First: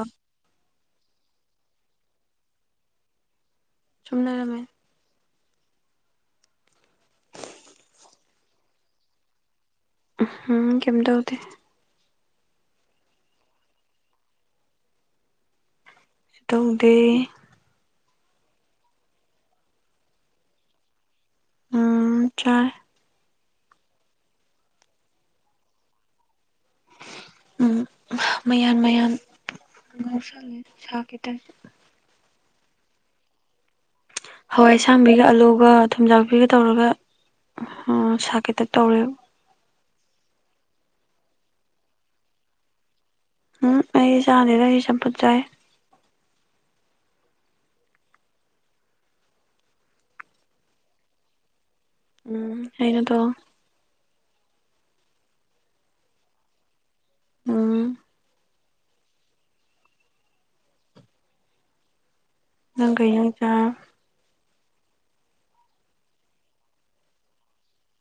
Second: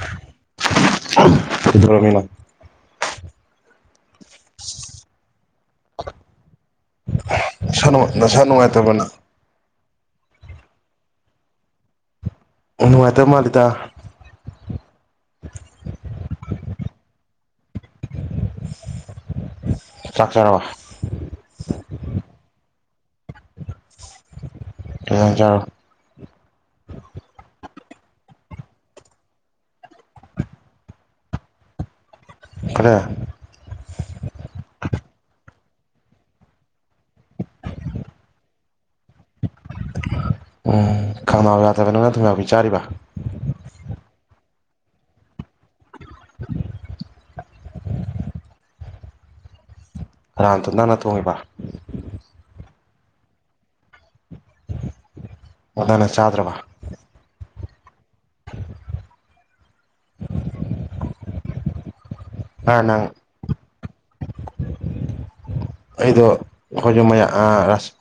ꯑ ꯀꯩꯗꯧꯔꯝꯃꯤꯅꯣ ꯁꯨꯝ ꯂꯩꯔꯝꯃꯦ ꯏꯁꯥꯅꯨꯡ ꯅꯁꯥ ꯅꯨꯡꯉꯥꯏꯇꯕꯔꯥ ꯅꯪ ꯎꯝ ꯍꯝ ꯀꯩꯝ ꯇꯧꯗꯦ ꯎꯝ ꯅꯨꯡꯉꯥꯏꯇꯕ ꯃꯥꯜꯂꯤꯗ ꯇꯧꯗꯦ ꯆꯥꯛ ꯆꯥꯔꯕꯥ ꯎꯝ ꯆꯥꯔꯦ ꯀꯩ ꯏꯪꯖꯥꯡ ꯆꯔꯕ ꯎꯝ ꯃꯌꯥꯟ ꯃꯌꯥꯟ ꯉꯧꯁꯜꯂꯦ ꯁꯥꯛ ꯀꯤ ꯇꯥꯏꯞꯇ ꯀꯔꯦ ꯍꯋꯥꯏ ꯑꯁꯥꯡꯕꯤꯒ ꯑꯥꯂꯨꯒ ꯊꯨꯝꯖꯥꯛꯄꯤꯒ ꯇꯧꯔꯒ ꯁꯥꯛꯀꯤ ꯇꯥꯏꯞ ꯇꯧꯔꯦꯕ ꯎꯝ ꯈꯧꯅꯥꯎ ꯌꯥꯗꯕ ꯅꯪꯅ ꯊꯨꯝꯌꯥꯛꯄꯤ ꯆꯥꯔꯤꯕ ꯍꯝ ꯑꯩ ꯆꯥꯗꯦꯗ ꯑꯩ ꯆꯝꯐꯨꯠ ꯆꯥꯏ [inaudible] ꯀꯅꯥꯅ ꯊꯣꯡ ꯅꯪꯅ ꯊꯣꯡꯉꯤꯕ ꯎꯝ ꯑꯩꯅꯗꯣ ꯑꯣ ꯅꯪꯅ ꯆꯥꯗ꯭ꯔꯕ ꯎꯝ [inaudible] ꯅꯪ ꯀꯩ ꯌꯦꯟꯖꯥꯡ ꯆꯥꯔꯒꯦ꯫ ꯑꯩꯗꯣ ꯑꯩꯈꯣꯏꯃꯌꯥ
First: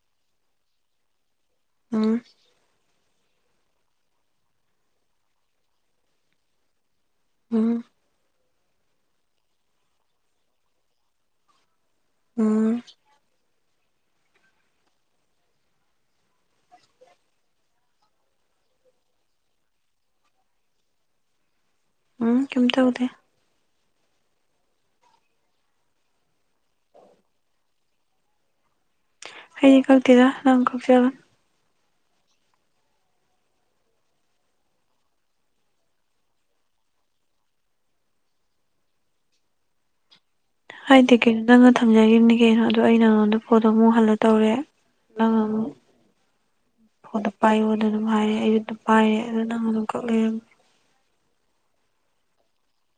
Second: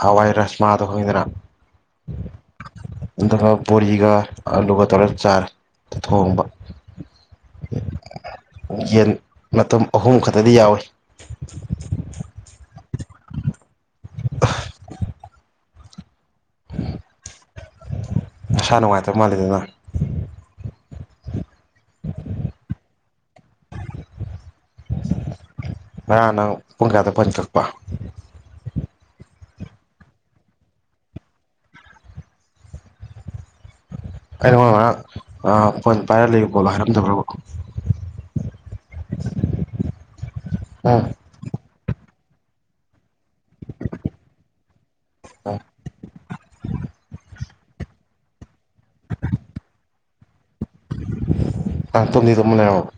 ꯍꯋꯥꯏ ꯔꯁꯃꯥꯗꯣ ꯈꯪꯏꯗꯅ꯫ ꯎꯟ꯫ ꯑꯗꯨꯒꯥ ꯕꯣꯔꯤꯒꯥ ꯑꯂꯨꯒꯥ ꯇꯧꯔ ꯆꯥꯔꯦ꯫ ꯊꯣꯡꯕ꯫ ꯎꯝ ꯌꯦꯟ ꯃꯇꯝ ꯑꯍꯨꯝ ꯈꯛꯇꯗꯤ ꯌꯥꯎꯏ ꯫ ꯎꯝ꯫ [inaudible] [inaudible] ꯏꯁꯁꯥ ꯅꯨꯡꯉꯥꯏꯇꯕ ꯃꯥꯜꯂꯤꯗꯅꯪ꯫ ꯎꯝ ꯀꯦꯝ ꯇꯧꯗꯦ ꯉꯔꯥꯡ ꯅꯪ ꯄꯨꯡ ꯀꯌꯥꯗ ꯄꯟ ꯀꯛꯄ ꯍꯩꯗꯤ ꯀꯛꯇꯦꯗꯥ ꯅꯪ ꯀꯛꯆꯔꯥ ꯑꯩ ꯅꯪꯉꯣꯟꯗꯥ ꯉꯔꯥꯛ ꯑ ꯐꯣꯟ ꯄꯥꯏꯔ ꯂꯩꯌꯨ ꯈꯣꯠꯂꯨ ꯍꯥꯏꯔꯝꯗꯕ꯭ꯔꯕ ꯎꯝ ꯍꯥꯏꯗꯦ ꯀꯩꯅꯣ ꯅꯪꯅ ꯊꯝꯖꯈꯤꯕꯅꯤ ꯀꯩꯅꯣ ꯑꯗꯨ ꯑꯩꯅꯔꯣ ꯑꯗꯨ ꯐꯣꯟꯗꯣ ꯑꯃꯨꯛ ꯍꯜꯂ ꯇꯧꯔꯦ ꯅꯪ ꯑꯃꯨꯛ ꯐꯣꯟꯗꯣ ꯄꯥꯏꯌꯣ ꯑꯗꯨꯅ ꯗꯨꯝ ꯍꯥꯏꯔꯦ ꯑꯩꯖꯨ ꯑꯗꯨꯝ ꯄꯥꯏꯔꯦ ꯑꯗꯨ ꯅꯪ ꯑꯗꯨꯝ ꯀꯛꯂꯩꯔꯝꯃꯤ ꯑ ꯇꯨꯝꯗꯤ ꯇꯨꯝ ꯂꯩꯔꯝꯕꯥ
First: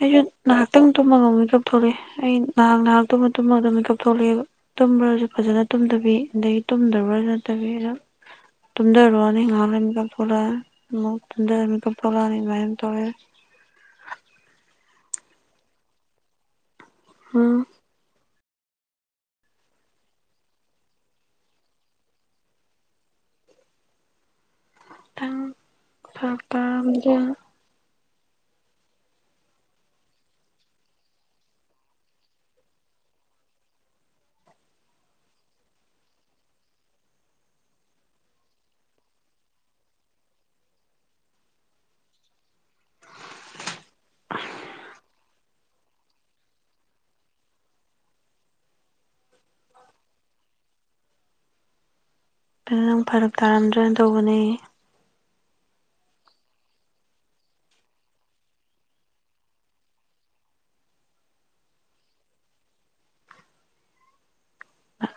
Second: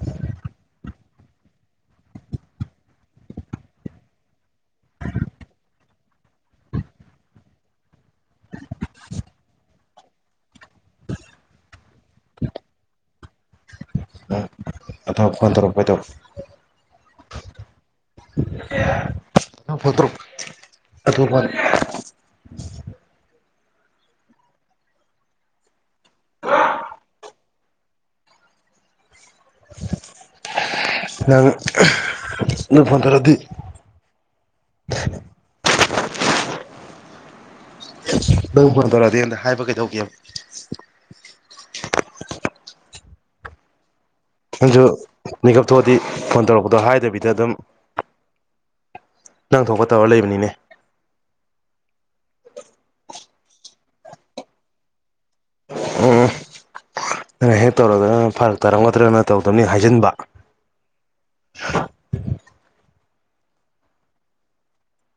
ꯑꯩꯖꯨ ꯅꯥꯍꯥꯛꯇꯪ ꯇꯨꯝꯃꯒ ꯃꯤꯀꯞ ꯊꯣꯛꯂꯛꯑꯦ ꯑꯩ ꯉꯍꯥꯛ ꯉꯍꯥꯛ ꯇꯨꯝꯃ ꯇꯨꯝꯃꯒ ꯃꯤꯀꯞ ꯊꯣꯛꯂꯛꯑꯦꯕ ꯇꯨꯝꯕ꯭ꯔꯁꯨ ꯐꯖꯅ ꯇꯨꯝꯗꯕꯤ ꯑꯗꯒꯤ ꯇꯨꯝꯗꯕ꯭ꯔꯁꯨ ꯅꯠꯇꯕꯤ ꯑꯗꯨ꯫ ꯇꯝꯗꯔꯣꯅꯤ ꯉꯩꯍꯛ ꯂꯩꯔꯥ ꯅꯤꯀꯞ ꯊꯣꯛꯂꯛ ꯑꯅꯤ꯫ ꯑꯃꯨꯛ ꯇꯨꯝꯊꯔꯥ ꯃꯤꯠꯀꯞ ꯊꯣꯔꯛꯅꯤ ꯑꯗꯨꯅ ꯑꯗꯨꯝ ꯇꯧꯔꯥ ꯂꯩꯔꯦ꯫ ꯑꯗꯣ ꯐꯣꯟ ꯇꯧꯔꯛꯄ ꯒꯤꯗꯣ꯫ ꯎꯝ꯫ ꯐꯠꯇꯔ ꯑꯗꯨ ꯃꯥꯔꯦ [unintelligible] ꯈꯤꯇꯥꯪ ꯐꯥ [unintelligible] ꯅꯪ ꯅꯣꯢ ꯐꯟ ꯇꯔꯥꯗꯤ꯫ [inaudible] [unintelligible] ꯅꯪ ꯐꯣꯟ ꯇꯧꯔꯛꯑꯗꯤ ꯍꯥꯏꯕ ꯀꯩꯗꯧꯒꯦꯕ꯫ ꯅꯪꯁꯨ ꯃꯤꯀꯞ ꯊꯣꯛꯑꯗꯤ ꯐꯣꯟ ꯇꯧꯔꯛꯄꯗꯣ ꯍꯥꯏꯗꯕꯤꯗ ꯑꯗꯨꯝ꯫ ꯅꯪ ꯊꯣꯛꯄ ꯇꯧꯔ ꯂꯩꯕꯅꯤꯅꯦ꯫ ꯑꯗꯥ ꯅꯪ ꯐꯔꯛ ꯇꯥꯔꯝꯗ꯭ꯔꯥꯅ ꯇꯧꯕꯅꯦ꯫ ꯎꯝ ꯅꯪꯅꯥ ꯍꯦꯛ ꯇꯧꯔꯒꯅꯥ ꯐꯥꯔꯛ ꯇꯥꯔꯝꯒꯗ꯭ꯔꯥ ꯅ ꯇꯧꯗꯕꯅꯤ ꯍꯦꯛ ꯍꯥꯏꯖꯤꯟꯕ꯫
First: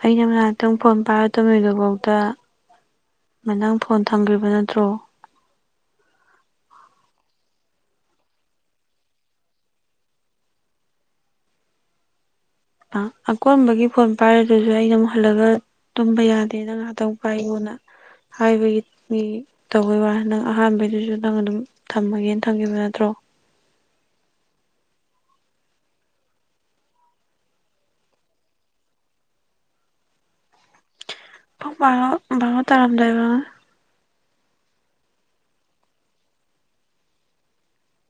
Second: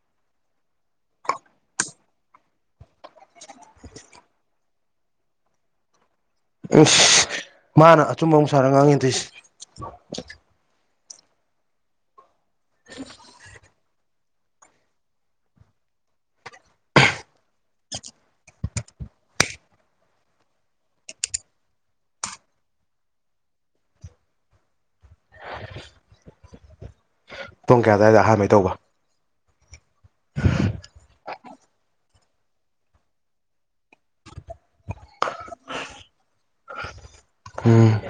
ꯑꯩꯅ ꯉꯥꯏꯍꯥꯛꯇꯪ ꯐꯣꯟ ꯄꯥꯏꯔ ꯇꯨꯝꯃꯤꯗꯨ ꯐꯥꯎꯗ ꯐꯣꯟ ꯊꯝꯈꯤꯕꯅ꯫ ꯊ꯭ꯔꯣ꯫ ꯑꯁ ꯃꯥꯅ ꯑꯆꯨꯝꯕ ꯑꯃꯨꯛ ꯁꯥꯔꯒ ꯉꯥꯡꯉꯛꯑꯦ ꯊꯧꯔꯤꯁꯦ꯫ [inaudible] ꯑ ꯑꯀꯣꯟꯕꯒꯤ ꯐꯣꯟ꯫ ꯄꯥꯏꯔꯗꯨꯁꯨ ꯑꯩꯅ ꯑꯃꯨꯛ ꯍꯜꯂꯒ ꯇꯨꯝꯕ ꯌꯥꯗꯦꯅ ꯉꯥꯏꯍꯥꯛꯇꯪ ꯄꯥꯏꯉꯣꯅ꯫ ꯍꯥꯏꯕꯒꯤ ꯃꯤ꯫ ꯇꯧꯕꯩ ꯋꯥ ꯅꯪ ꯑꯍꯥꯟꯕꯩꯗꯨꯁꯨ ꯅꯪ ꯑꯗꯨꯝ ꯊꯝꯃꯒꯦꯅ ꯊꯝꯈꯤꯕ ꯅꯠꯇ꯭ꯔꯣ꯫ [inaudible] ꯄꯨꯡ ꯀꯌꯥ ꯑꯗꯥꯏꯗ ꯑꯍꯥꯟꯕꯩ ꯇꯧꯕ꯫ ꯄꯨꯡ ꯕꯥꯔꯣ ꯕꯥꯔꯣ ꯇꯥꯔꯝꯗꯥꯏ ꯑꯣꯢꯔꯝꯅꯤ꯫ ꯎꯝ꯫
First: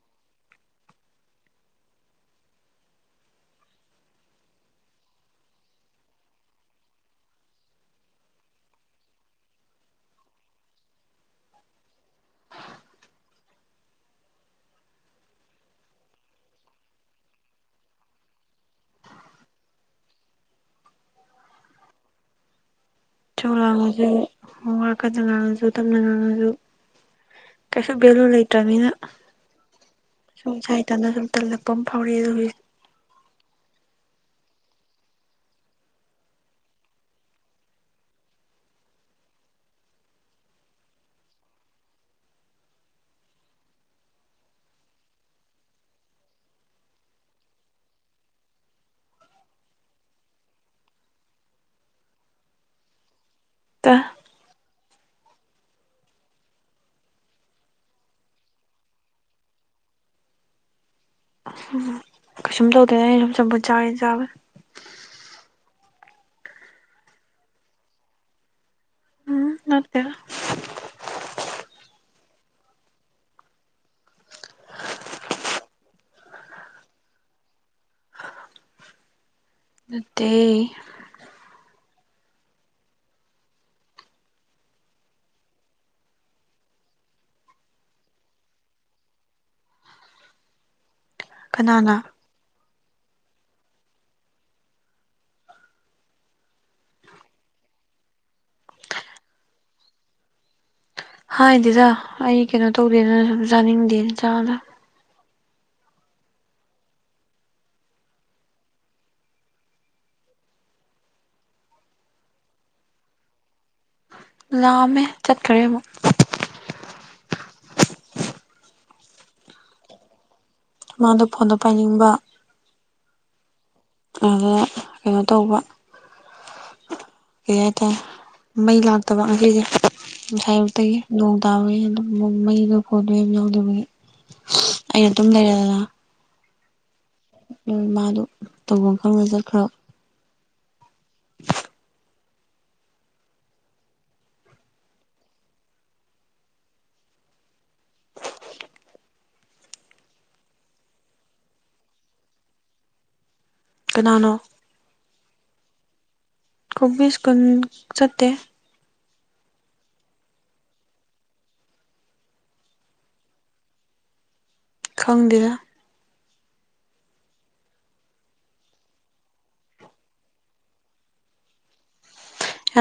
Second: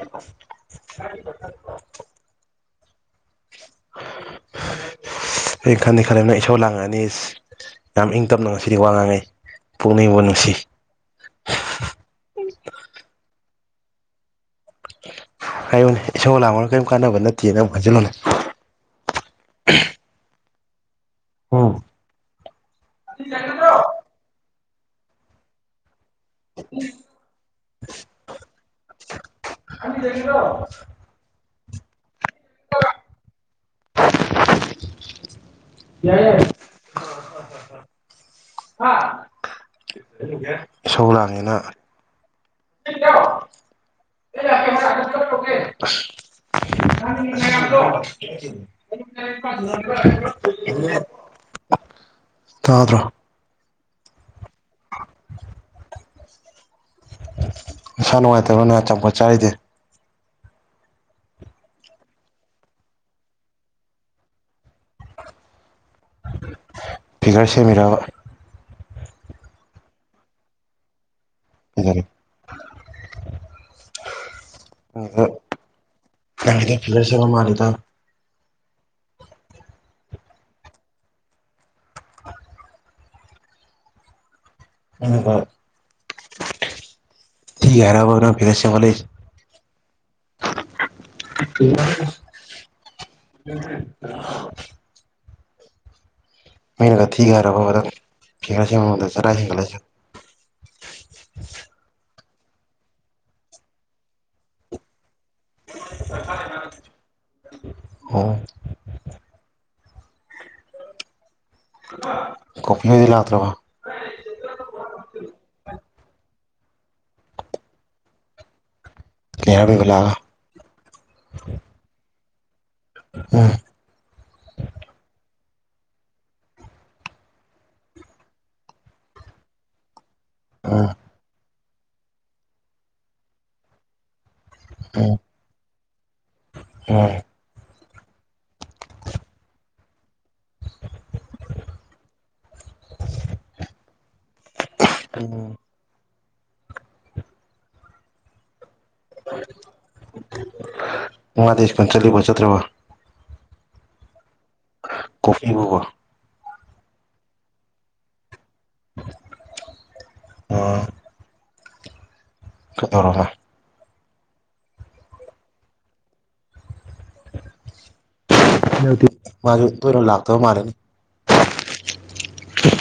[inaudible] ꯑꯩ ꯈꯟꯗꯤ ꯈꯟꯂꯦꯕꯥ ꯅꯪ ꯏꯁꯧ ꯂꯥꯡꯉꯛꯅꯤꯁꯦ꯫ ꯌꯥꯝ ꯏꯪ ꯇꯞꯅ ꯉꯁꯤꯗꯤ ꯋꯥ ꯉꯥꯡꯉꯩ ꯄꯨꯛꯅꯤꯡꯕꯨ ꯅꯨꯡꯁꯤ꯫ ꯍꯥꯢꯌꯨꯅꯦ ꯏꯁꯣꯔ ꯂꯥꯡꯕꯅ ꯀꯔꯤꯝ ꯀꯥꯟꯅꯕ ꯅꯠꯇꯦꯅ ꯑꯃꯨꯛ ꯍꯟꯖꯤꯜꯂꯣꯅꯦ꯫ ꯑꯥ [unintelligible] ꯏꯁꯧ ꯂꯥꯡꯕꯁꯦ ꯋꯥ ꯀꯟꯅ ꯉꯥꯡꯉꯁꯨ ꯇꯝꯅ ꯉꯥꯡꯉꯁꯨ꯫ ꯀꯩꯁꯨ ꯕꯦꯂꯨ ꯂꯩꯇ꯭ꯔꯝꯅꯤꯅ꯫ [inaudible] ꯁꯨꯝ ꯏꯁꯥ ꯏꯇꯟꯅ ꯁꯨꯝ ꯇꯜꯂꯛꯄ ꯑꯃ ꯐꯥꯎꯔꯛꯑꯦ [unintelligible] [inaudible] ꯁꯧꯂꯥꯡꯉꯤꯅ [inaudible] [inaudible] ꯇꯥꯗ꯭ꯔꯣ ꯇ ꯅꯁꯥ ꯅꯨꯡꯉꯥꯏꯇꯕ꯭ꯔꯥ ꯅꯪ ꯑꯆꯥꯄꯣꯠ ꯆꯥꯔꯤꯗꯤ꯫ ꯎꯝ ꯀꯩꯁꯨꯝ ꯇꯧꯗꯦꯅ ꯑꯩꯅ ꯆꯝꯐꯨꯠ ꯆꯥꯕꯩ ꯆꯥꯕꯅꯦ꯫ ꯐꯤꯒꯔ ꯁꯦꯝꯃꯤꯔꯕ꯫ ꯎꯝ ꯅꯠꯇꯦꯗ꯫ ꯐꯖꯔ꯫ ꯎ ꯍ [unintelligible] ꯅꯪꯒꯤꯗꯤ ꯐꯤꯒꯔ ꯁꯦꯝꯕ ꯃꯥꯜꯂꯤꯗ꯫ ꯅꯠꯇꯦ꯫ [unintelligible] [unintelligible] ꯀꯅꯥꯅ [inaudible] [inaudible] ꯃꯤꯅꯒ ꯊꯤꯒ ꯍꯥꯏꯔꯕꯕ ꯅꯪ ꯐꯤꯒꯔ [unintelligible] ꯆꯔꯥ [unintelligible] ꯍꯥꯏꯗꯤꯗ ꯑꯩ ꯀꯩꯅꯣ ꯇꯧꯗꯦꯅ ꯁꯨꯝ ꯆꯥꯅꯤꯡꯗꯦꯅ ꯆꯥꯗꯝꯅꯤ [unintelligible] [inaudible] [unintelligible] ꯂꯥꯑꯝꯃꯦ ꯆꯠꯈ꯭ꯔꯦ ꯑꯃꯨꯛ ꯀꯩ ꯍꯥꯏꯔꯝꯃꯤꯕ ꯂꯥꯛꯒ ꯃꯥꯗꯣ ꯐꯣꯟꯗ ꯄꯥꯏꯅꯤꯡꯕ ꯎꯝ [unintelligible] ꯀꯩꯅꯣ ꯇꯧꯕ ꯀꯩ ꯍꯥꯏꯇꯥꯔꯦ ꯃꯩ ꯂꯥꯛꯇꯕ ꯉꯁꯤꯖꯦ ꯎꯝ ꯉꯁꯥꯏꯌꯨꯛꯇꯒꯤ ꯅꯣꯡ ꯇꯥꯕꯒꯤ ꯑꯗꯨꯝ ꯃꯩꯗꯣ ꯐꯣꯟꯗꯣ ꯌꯥꯝ ꯌꯥꯎꯗꯕꯒꯤ [unintelligible] [unintelligible] ꯎꯝ ꯃꯥꯗꯣ ꯇꯧꯕꯝ ꯈꯪꯗ ꯆꯠꯈ꯭ꯔ [inaudible] ꯎꯝ ꯃꯥꯥꯗꯤ ꯁ꯭ꯀꯨꯟ ꯆꯠꯂꯤꯕꯣ ꯆꯠꯇ꯭ꯔꯕꯣ ꯀꯅꯥꯅꯣ ꯀꯣꯐꯤꯕꯨꯕ ꯀꯣꯕꯤ ꯁ꯭ꯀꯨꯜ ꯆꯠꯇꯦ ꯑꯣ ꯈ ꯇꯧꯔꯒ ꯈꯪꯗꯦ ꯃꯥꯖꯨ ꯇꯣꯏꯅ ꯂꯥꯛꯇ ꯃꯥꯂꯦꯅꯦ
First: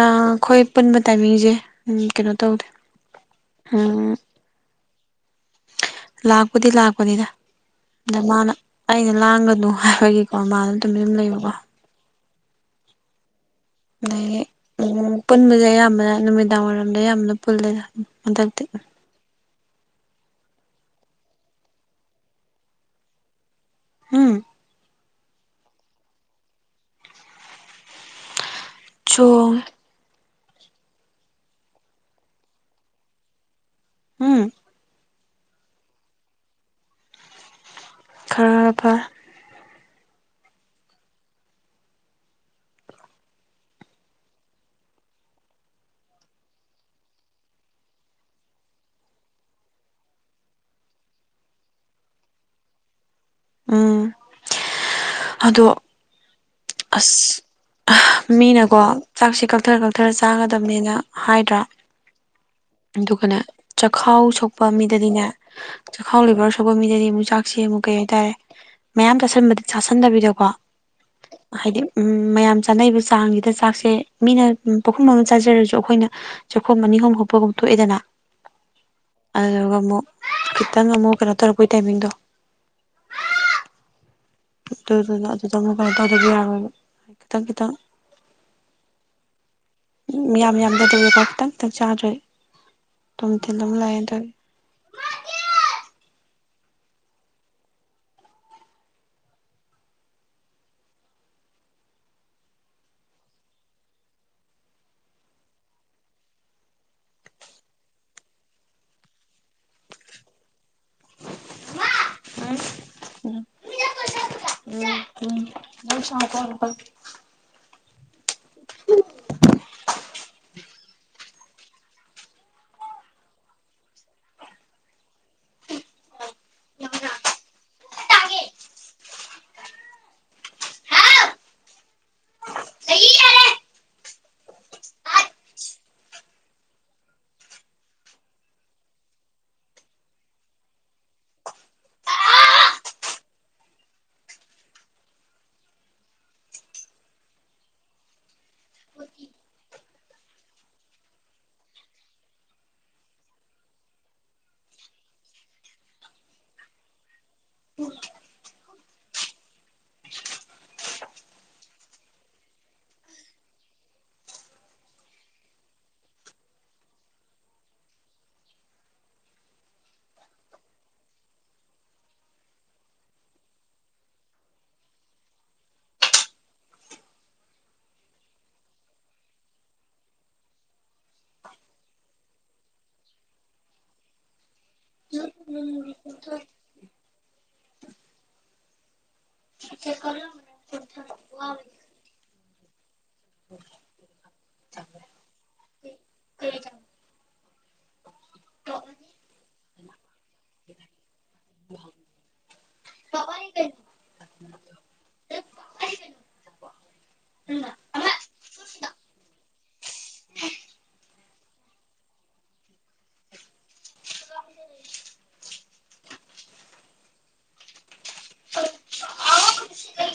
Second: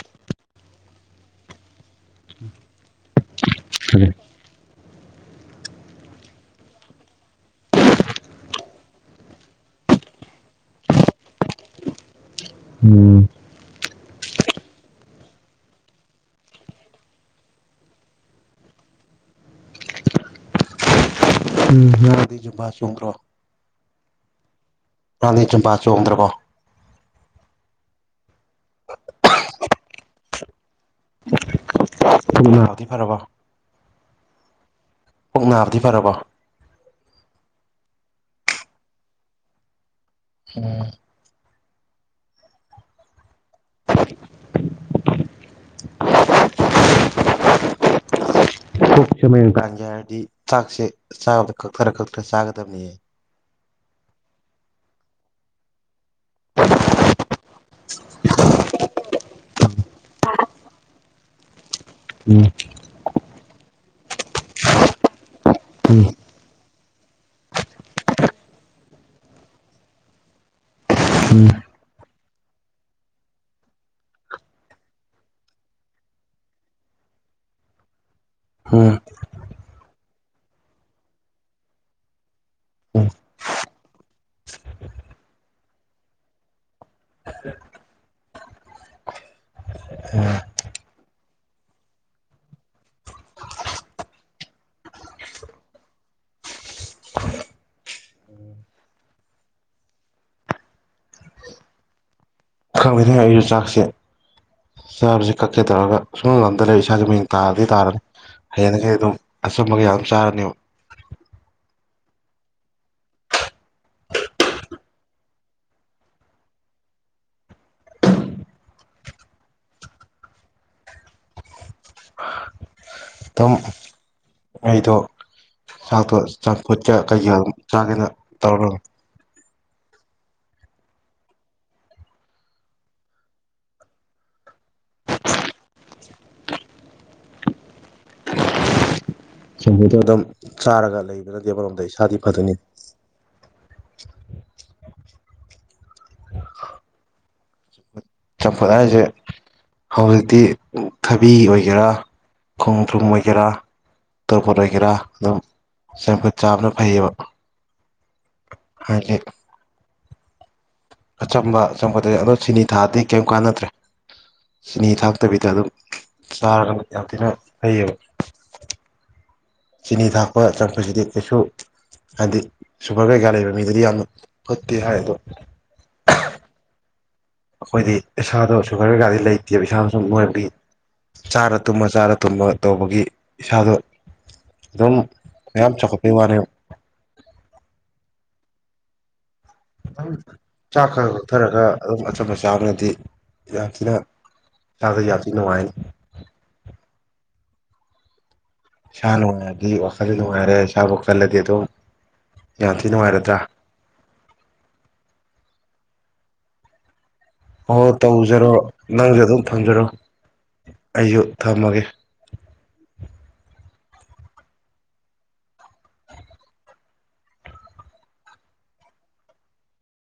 ꯑꯩꯈꯣꯏ ꯄꯨꯟꯕ ꯇꯥꯏꯃꯤꯡꯁꯦ ꯀꯩꯅꯣ ꯇꯧꯗꯦ ꯂꯥꯛꯄꯨꯗꯤ ꯂꯥꯛꯄꯅꯤꯗ ꯑꯗ ꯃꯥꯅ ꯑꯩꯅ ꯂꯥꯡꯒꯅꯨ ꯍꯥꯏꯕꯒꯤꯀꯣ ꯃꯥꯅ ꯇꯨꯃꯤꯝ ꯂꯩꯕꯀꯣ ꯎꯝ ꯑꯗꯒꯤ ꯎꯝ ꯄꯨꯟꯕꯁꯦ ꯑꯌꯥꯝꯕꯅ ꯅꯨꯃꯤꯗꯥꯡ ꯋꯥꯏꯔꯝꯗ ꯑꯌꯥꯝꯕꯅ ꯄꯨꯜꯂꯦꯗ ꯍꯟꯗꯛꯇꯤ ꯎꯝ [unintelligible] [unintelligible] ꯖꯨꯝꯕꯥ ꯆꯣꯡꯗ꯭ꯔꯣ ꯍꯝ ꯅꯪꯗꯤ ꯖꯨꯝꯕꯥ ꯆꯣꯡꯗ꯭ꯔꯕꯣ ꯆꯣꯡ ꯑꯦ ꯅꯥꯕꯗꯤ ꯐꯔꯕꯣ ꯎꯝ ꯄꯨꯛ ꯅꯥꯕꯗꯤ ꯐꯔꯕꯣ ꯈꯔ [unintelligible] ꯎꯝ [inaudible] [inaudible] ꯄꯨꯛꯁꯦ ꯃꯌꯦꯡ ꯇꯥꯍꯟꯒꯦ ꯍꯥꯏꯔꯗꯤ ꯆꯥꯛꯁꯦ ꯆꯥꯕꯗ ꯀꯛꯊꯔ ꯀꯛꯊꯔ ꯆꯥꯒꯗꯝꯅꯤꯌꯦ ꯎꯝ ꯑꯗꯣ ꯑꯁ ꯃꯤꯅꯀꯣ ꯆꯥꯛꯁꯦ ꯀꯛꯊꯔ ꯀꯛꯊꯔ ꯆꯥꯒꯗꯝꯅꯦꯅ ꯍꯥꯏꯗ꯭ꯔꯥ ꯎꯝ ꯑꯗꯨꯒꯅꯦ ꯆꯈꯥꯎ ꯁꯣꯛꯄ ꯃꯤꯗꯗꯤꯅꯦ ꯆꯥꯛꯈꯥꯎ ꯂꯤꯕꯔ ꯕ ꯃꯤꯗꯗꯤ ꯑꯃꯨꯛ ꯆꯥꯛꯁꯤ ꯑꯃꯨꯛ ꯀꯩ ꯍꯥꯏꯇꯥꯔꯦ ꯃꯌꯥꯝ ꯆꯟꯕ ꯆꯥꯁꯟꯗꯕꯤꯗꯀꯣ ꯍꯥꯏꯗꯤ ꯎꯝ ꯃꯌꯥꯝ ꯆꯥꯅꯩꯕ ꯆꯥꯡꯁꯤꯗ ꯆꯥꯛꯁꯦ ꯃꯤꯅ ꯄꯨꯈꯝ ꯑꯃ ꯆꯥꯖꯔꯁꯨ ꯈꯣꯏꯅ ꯆꯥꯛꯈꯣꯝ ꯑꯅꯤ ꯍꯨꯝ ꯍꯨꯞꯄꯒꯨꯝ ꯊꯣꯛꯑꯦꯗꯅ ꯍꯝ ꯑꯗꯨꯒ ꯃꯨꯛ ꯈꯤꯇꯪ ꯑꯃꯨꯛ ꯀꯩꯅꯣ ꯇꯧꯔꯛꯄꯒꯤ ꯇꯥꯏꯃꯤꯡꯗꯣ ꯑꯗꯨꯗꯨꯅ ꯑꯗꯨꯗ ꯑꯃꯨꯛ ꯀꯩꯅꯣ ꯇꯧꯗꯗꯤ ꯌꯥꯔꯣꯏꯕ ꯈꯤꯇꯪ ꯈꯤꯇꯪ ꯃꯤꯌꯥꯝ ꯃꯤꯌꯥꯝꯗ ꯑꯗꯨꯗꯀꯣ ꯈꯤꯇꯪ ꯈꯤꯇꯪ ꯆꯥꯗ꯭ꯔꯦ ꯑꯗꯨꯨꯝ ꯊꯤꯜꯂꯒ ꯂꯩꯌꯦ ꯑꯗ ꯈꯪꯗꯦꯅꯦ ꯑꯩꯁꯨ ꯆꯥꯛꯁꯦ ꯆꯥꯕꯁ ꯀꯛꯀꯦ ꯇꯧꯔꯒ ꯁꯨꯉꯝ ꯉꯝꯗ ꯂꯩ ꯏꯁꯥꯖꯦ ꯃꯌꯦꯡ ꯇꯥꯕꯗꯤ ꯇꯥꯔꯅꯤ ꯍꯌꯦꯡꯗꯒꯤ ꯑꯗꯨꯝ ꯑꯆꯝꯕ ꯀꯩꯀꯥ ꯑꯗꯨꯝ ꯆꯥꯔꯅꯦꯕ [unintelligible] [inaudible] ꯇꯝ ꯑꯩꯗꯣ ꯆꯥꯛꯇꯣ ꯆꯝꯐꯨꯠꯀ ꯀꯩꯀ ꯆꯥꯒꯦꯅ ꯇꯧꯔꯝꯃꯤ ꯁꯤꯡꯖꯨꯗꯣ ꯑꯗꯨꯝ ꯆꯥꯔꯒ ꯂꯩꯕꯅꯗꯤ ꯑꯃꯔꯣꯝꯗ ꯏꯁꯥꯗꯤ ꯐꯗꯣꯏꯅꯤ ꯆꯝꯐꯨꯗ ꯍꯥꯏꯁꯦ ꯍꯧꯖꯤꯛꯇꯤ ꯊꯕꯤ ꯑꯣꯏꯒꯦꯔꯥ ꯈꯣꯡꯗ꯭ꯔꯨꯝ ꯑꯣꯏꯒꯦꯔꯥ ꯇꯣꯔꯕꯣꯠ ꯑꯣꯏꯒꯦꯔꯥ ꯑꯗꯨꯝ ꯆꯝꯐꯨꯠ ꯆꯥꯕꯅ ꯐꯩꯌꯦꯕ ꯍꯥꯏꯗꯤ ꯑꯆꯝꯕ ꯆꯝꯐꯨꯠꯇꯗꯤ ꯑꯗꯣ ꯆꯤꯅꯤ ꯊꯥꯛꯑꯗꯤ ꯀꯩꯝ ꯀꯥꯟꯅꯗ꯭ꯔꯦ ꯆꯤꯅꯤ ꯊꯥꯛꯇꯕꯤꯗ ꯑꯗꯨꯝ ꯆꯥꯔꯒ ꯌꯥꯝ ꯊꯤꯅ ꯐꯩꯌꯦꯕ ꯆꯤꯅꯤ ꯊꯥꯛꯄ ꯆꯝꯐꯨꯠꯁꯤꯗꯤ ꯀꯩꯁꯨ ꯍꯥꯏꯗꯤ ꯁꯨꯒꯔ ꯀꯩꯀꯥ ꯂꯩꯕ ꯃꯤꯗꯗꯤ ꯌꯥꯝꯅ ꯐꯠꯇꯦ ꯍꯥꯏ ꯑꯗꯣ ꯑꯩꯈꯣꯏꯗꯤ ꯏꯁꯥꯗꯣ ꯁꯨꯒꯔ ꯀꯩꯀꯥꯗꯤ ꯂꯩꯇꯦꯕ ꯏꯁꯥꯗꯣ ꯁꯨꯝ ꯅꯣꯏꯕꯤ ꯆꯥꯔ ꯇꯨꯝꯃ ꯆꯥꯔ ꯇꯨꯝꯃꯒ ꯇꯧꯕꯒꯤ ꯏꯁꯥꯗꯣ ꯑꯗꯨꯝ ꯃꯌꯥꯝ ꯆꯥꯎꯈꯠꯄꯩ ꯋꯥꯅꯦꯕ ꯑꯗꯨꯝ ꯆꯥꯛ ꯈꯔ ꯀꯛꯊꯔꯒ ꯑꯗꯨꯝ ꯑꯆꯝꯕ ꯆꯥꯕꯅꯗꯤ ꯌꯥꯝ ꯊꯤꯅ ꯆꯥꯕ ꯌꯥꯝ ꯊꯤ ꯅꯨꯡꯉꯥꯏꯅꯤ ꯁꯥ ꯅꯨꯡꯉꯥꯏꯔꯗꯤ ꯋꯥꯈꯜꯗꯤ ꯅꯨꯡꯉꯥꯏꯔꯦ ꯏꯁꯥꯕꯨ ꯀꯜꯂꯗꯤ ꯑꯗꯨꯝ ꯌꯥꯝ ꯊꯤ ꯅꯨꯡꯉꯥꯏꯔꯗ꯭ꯔꯥ ꯍꯣ ꯍꯣ ꯇꯧꯖꯔꯣ ꯅꯪꯁꯨ ꯑꯗꯨꯝ ꯊꯝꯖꯔꯣ ꯑꯩꯁꯨ ꯊꯝꯃꯒꯦ